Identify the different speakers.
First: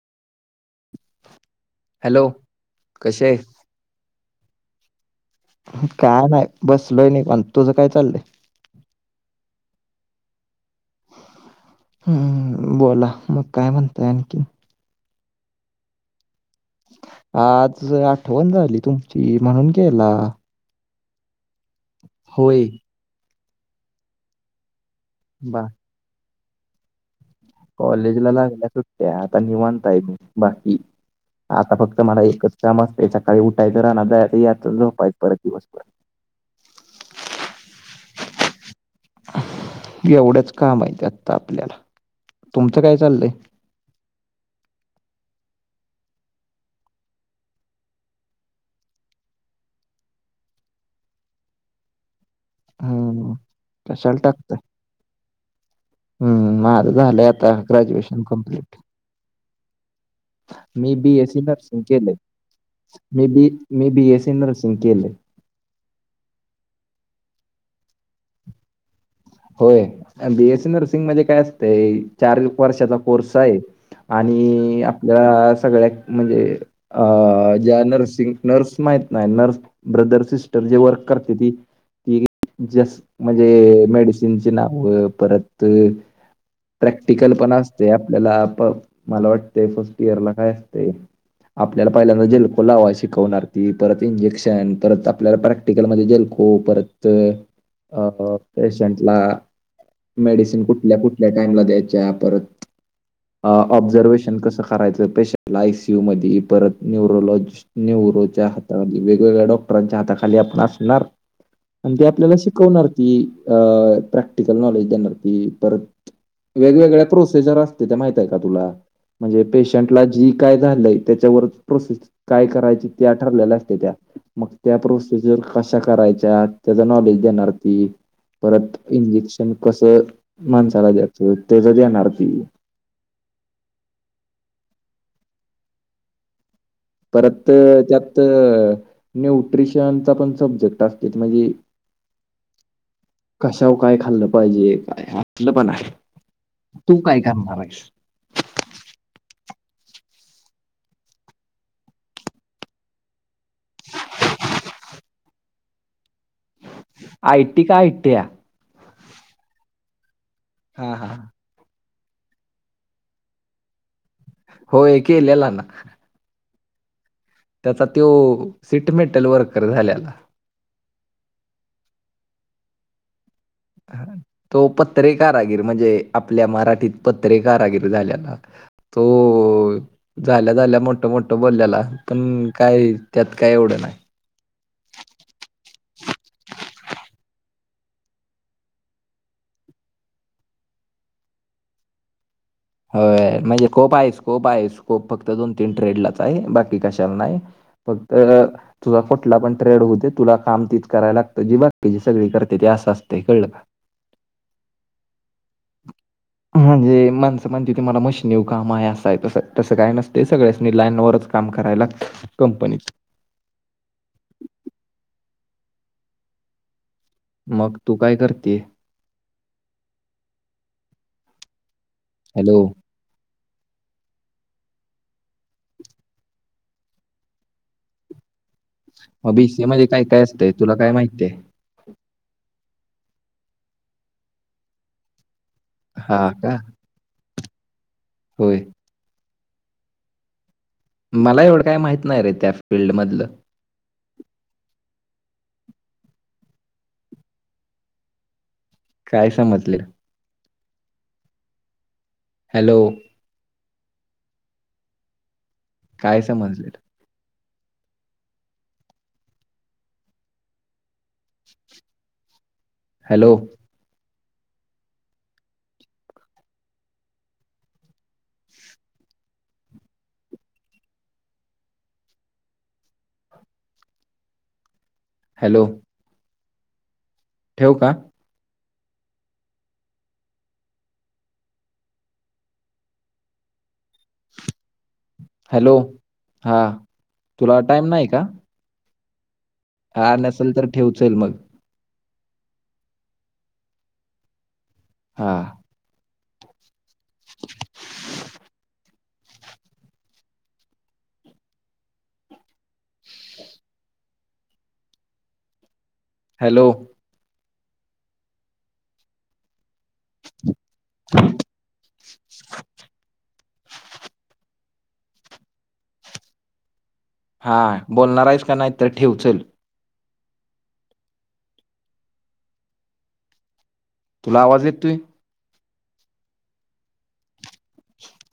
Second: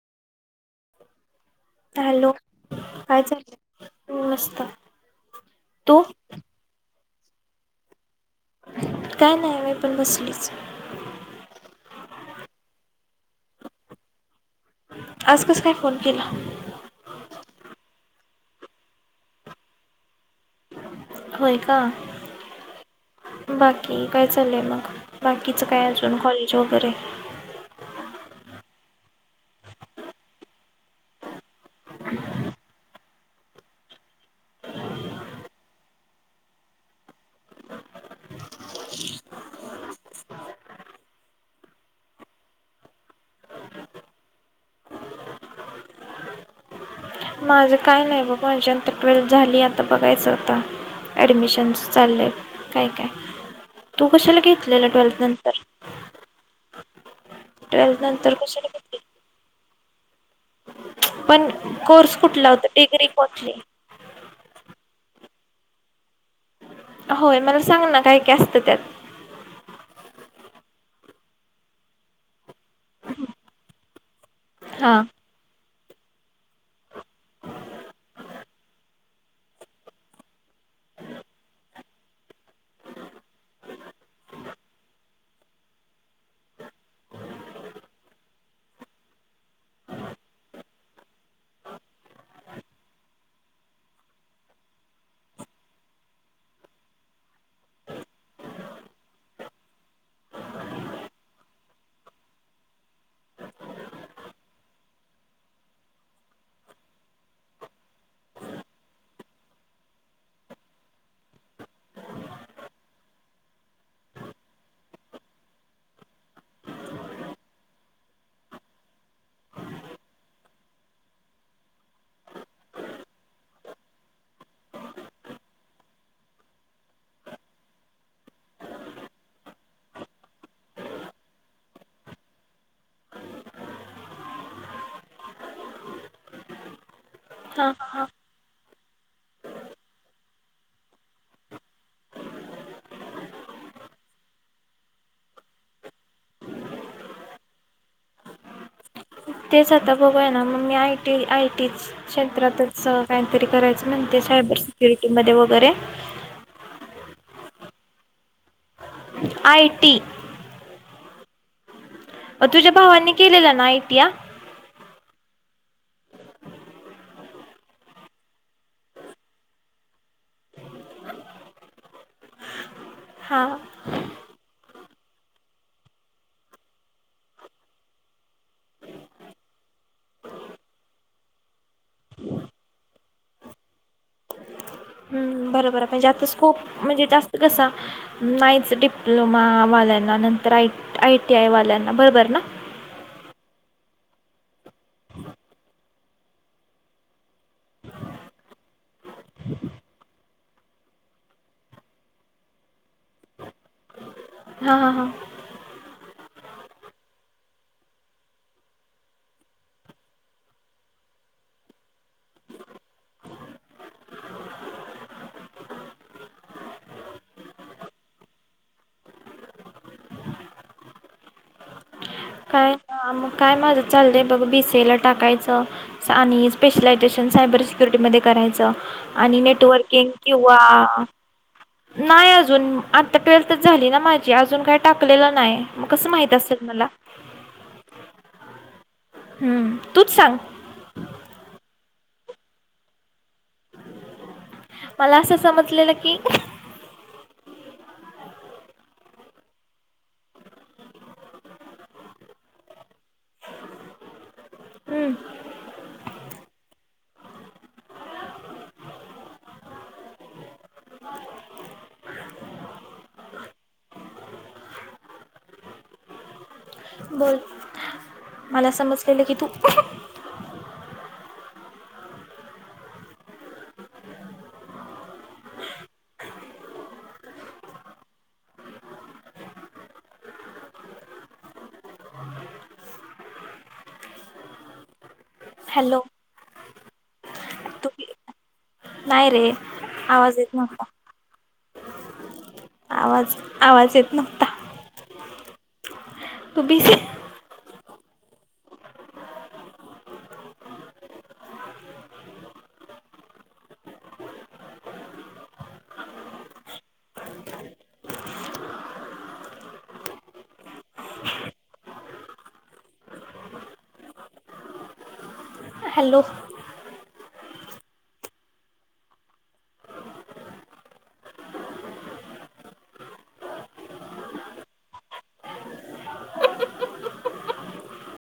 Speaker 1: Hello काय
Speaker 2: कशी
Speaker 1: चाल नस् कत्ता
Speaker 2: का नाही बस नाही नाही पण तुझं काय चाललंय
Speaker 1: काय नाय मी पण बसलीच हे
Speaker 2: हम्म बोला मग काय म्हणताय आणखी
Speaker 1: आज कस काय फोन केला?
Speaker 2: आज आठवण झाली तुमची म्हणून केला
Speaker 1: होय का
Speaker 2: होय
Speaker 1: बाकी काय चाललंय मग? बाकीचं
Speaker 2: बा
Speaker 1: काय अजून कॉलेज जो बर आहे
Speaker 2: कॉलेजला लागल्या सुट्ट्या आता निवांत आहे मी बाकी आता फक्त मला एकच काम असत सकाळी उठायचं रानात जायचं याच झोपाय परत दिवसभर एवढ्याच काम आहेित आता आपल्याला तुमचं काय चाललंय
Speaker 1: माझं काय नाही बाबा याच्यानंतर ट्वेल्थ झाली आता बघायचं होता ऍडमिशन्स चाललेय काय काय
Speaker 2: हम्म
Speaker 1: तू कशाला घेतलेलं ट्वेल्थ नंतर?
Speaker 2: झालय आता
Speaker 1: ट्वेल्थ
Speaker 2: ग्रॅजुएशन
Speaker 1: नंतर कशाला
Speaker 2: कंप्लीट
Speaker 1: घेतली
Speaker 2: [unintelligible] मी बीएसी
Speaker 1: पण
Speaker 2: नर्सिंग केलंय
Speaker 1: कोर्स कुठला होता डिग्री
Speaker 2: मी बी
Speaker 1: कोठली
Speaker 2: मी बीएसी नर्स सं केले
Speaker 1: होय मला सांग ना काय काय असतं त्यात
Speaker 2: होय बीएससी नर्सिंग म काय असतं चार वर्षाचा कोर्स आहे आणि
Speaker 1: हां
Speaker 2: आपल्या सगळ्या म्हणजे ज्या नर्सिंग नर्स माहित नाही नर्स ब्रदर सिस्टर जे वर्क करते त म्हणजे मेड त्यांची नाव परत प्रॅक्टिकल पण असते आपल्याला मला वाटते फस्ट इयर ला काय असते आपल्याला पहिल्यांदा जेलको लावा शिकवणारी परत इंजेक्शन परत आपल्याला प्रॅक्टिकल मध्ये जेलको परत अ पेशंटला मेडिसिन कुठल्या कुठल्या टाइमला द्यायच्या परत ऑब्झर्वेशन कसं करायचं पेशंटला आयसीयू मध्ये परत न्युरोलॉजिस्ट न्युरोच्या हातामध्ये वेगवेगळ्या डॉक्टरांच्या हाताखाली आपण असणार आणि ते आपल्याला शिकवणार की अ प्रॅक्टिकल नॉलेज देणार ती परत वेगवेगळ्या प्रोसेजर असते त्या माहित आहे का तुला म्हणजे पेशंटला जी काय झालंय त्याच्यावर प्रोसेस काय करायची त्या ठरलेल्या असते त्या मग त्या प्रोसेजर कशा करायच्या त्याचा नॉलेज देणार ती परत इंजेक्शन कसं माणसाला द्यायचं त्याच देणार ती परत
Speaker 1: हां हां
Speaker 2: त्यात न्यूट्रिशनचा पण सब्जेक्ट असत म्हणजे कशावर काय खाल्लं पाहिजे काय असलं पण आहे तू काय करणार आहेस
Speaker 1: तेच आता बघूय ना मग मी आयटी आयटी क्षेत्रातच तरी करायचं ते सायबर सिक्युरिटी मध्ये वगैरे
Speaker 2: आय टी का I T I
Speaker 1: I T
Speaker 2: हा हा ह
Speaker 1: तुझ्या भावांनी केलेलं ना आय टी आय?
Speaker 2: होय केलेल ना त्याचा तो सिटमेटल वर्कर झाल्याला
Speaker 1: हा
Speaker 2: तो पत्रे कारागीर म्हणजे आपल्या मराठीत पत्रेकारागीर झाल्याला तो झाल्या झाल्या मोठ मोठं बोलल्याला पण काय त्यात काय एवढं नाही
Speaker 1: बरोबर म्हणजे आता स्कोप म्हणजे जास्त कसा नाहीच डिप्लोमा वाल्यांना नंतर आय आय टी आय वाल्यांना बरोबर ना?
Speaker 2: होय म्हणजे खूप आहे स्कोप आहे स्कोप फक्त दोन तीन ट्रेडलाच आहे बाकी कशाला नाही फक्त तुझा कुठला पण ट्रेड होते तुला काम तीच करायला लागत जी बाकी ज सगळी करते ती असं असते कळलं का
Speaker 1: हां हां हां
Speaker 2: म्हणजे ते म्हणते की मला मशनीव काम आहे असाय तस तसं काय नसते सगळ्यासनी लाईन वरच काम करायला कंपनीत मग तू काय करतीय?
Speaker 1: काय अ म काय माझ चालय बघ, बीसीए ला टाकायचं आणि स्पेशलायझेशन सायबर सिक्युरिटीमध्ये करायचं.
Speaker 2: मग
Speaker 1: आणि
Speaker 2: बीसीए मध्ये काय
Speaker 1: नेटवर्किंग
Speaker 2: काय असतंय?
Speaker 1: किंवा
Speaker 2: तुला काय माहिती आहे?
Speaker 1: नाही अजून आता ट्वेल्थच झाली ना माझी अजून काही टाकलेलं नाही. मग कसं माहित असेल मला
Speaker 2: हो
Speaker 1: हम्म तूच सांग
Speaker 2: मला एवढं काही माहित नाही रे त्या फीलल्डमधलं
Speaker 1: मला असं समजलेलं की,
Speaker 2: काय समजले? हॅलो
Speaker 1: हम्म
Speaker 2: काय समजले,
Speaker 1: [unintelligible]
Speaker 2: हॅलो
Speaker 1: बोल मला समजलेलं की तू,
Speaker 2: हॅलो ठेवू का, हॅलो, हा तुला टाइम नाही का?
Speaker 1: नाहीय रे
Speaker 2: हा
Speaker 1: आवाज
Speaker 2: नसेल
Speaker 1: येत
Speaker 2: तर
Speaker 1: नव्हता
Speaker 2: ठेव चल मग,
Speaker 1: आवाज आवाज येत नव्हता.
Speaker 2: हा
Speaker 1: तू बीजी
Speaker 2: [unintelligible] हॅलो, [unintelligible]
Speaker 1: हॅलो,
Speaker 2: हा बोलणार आहेस का नाही तर ठेव चल तुला आवाज येतोय.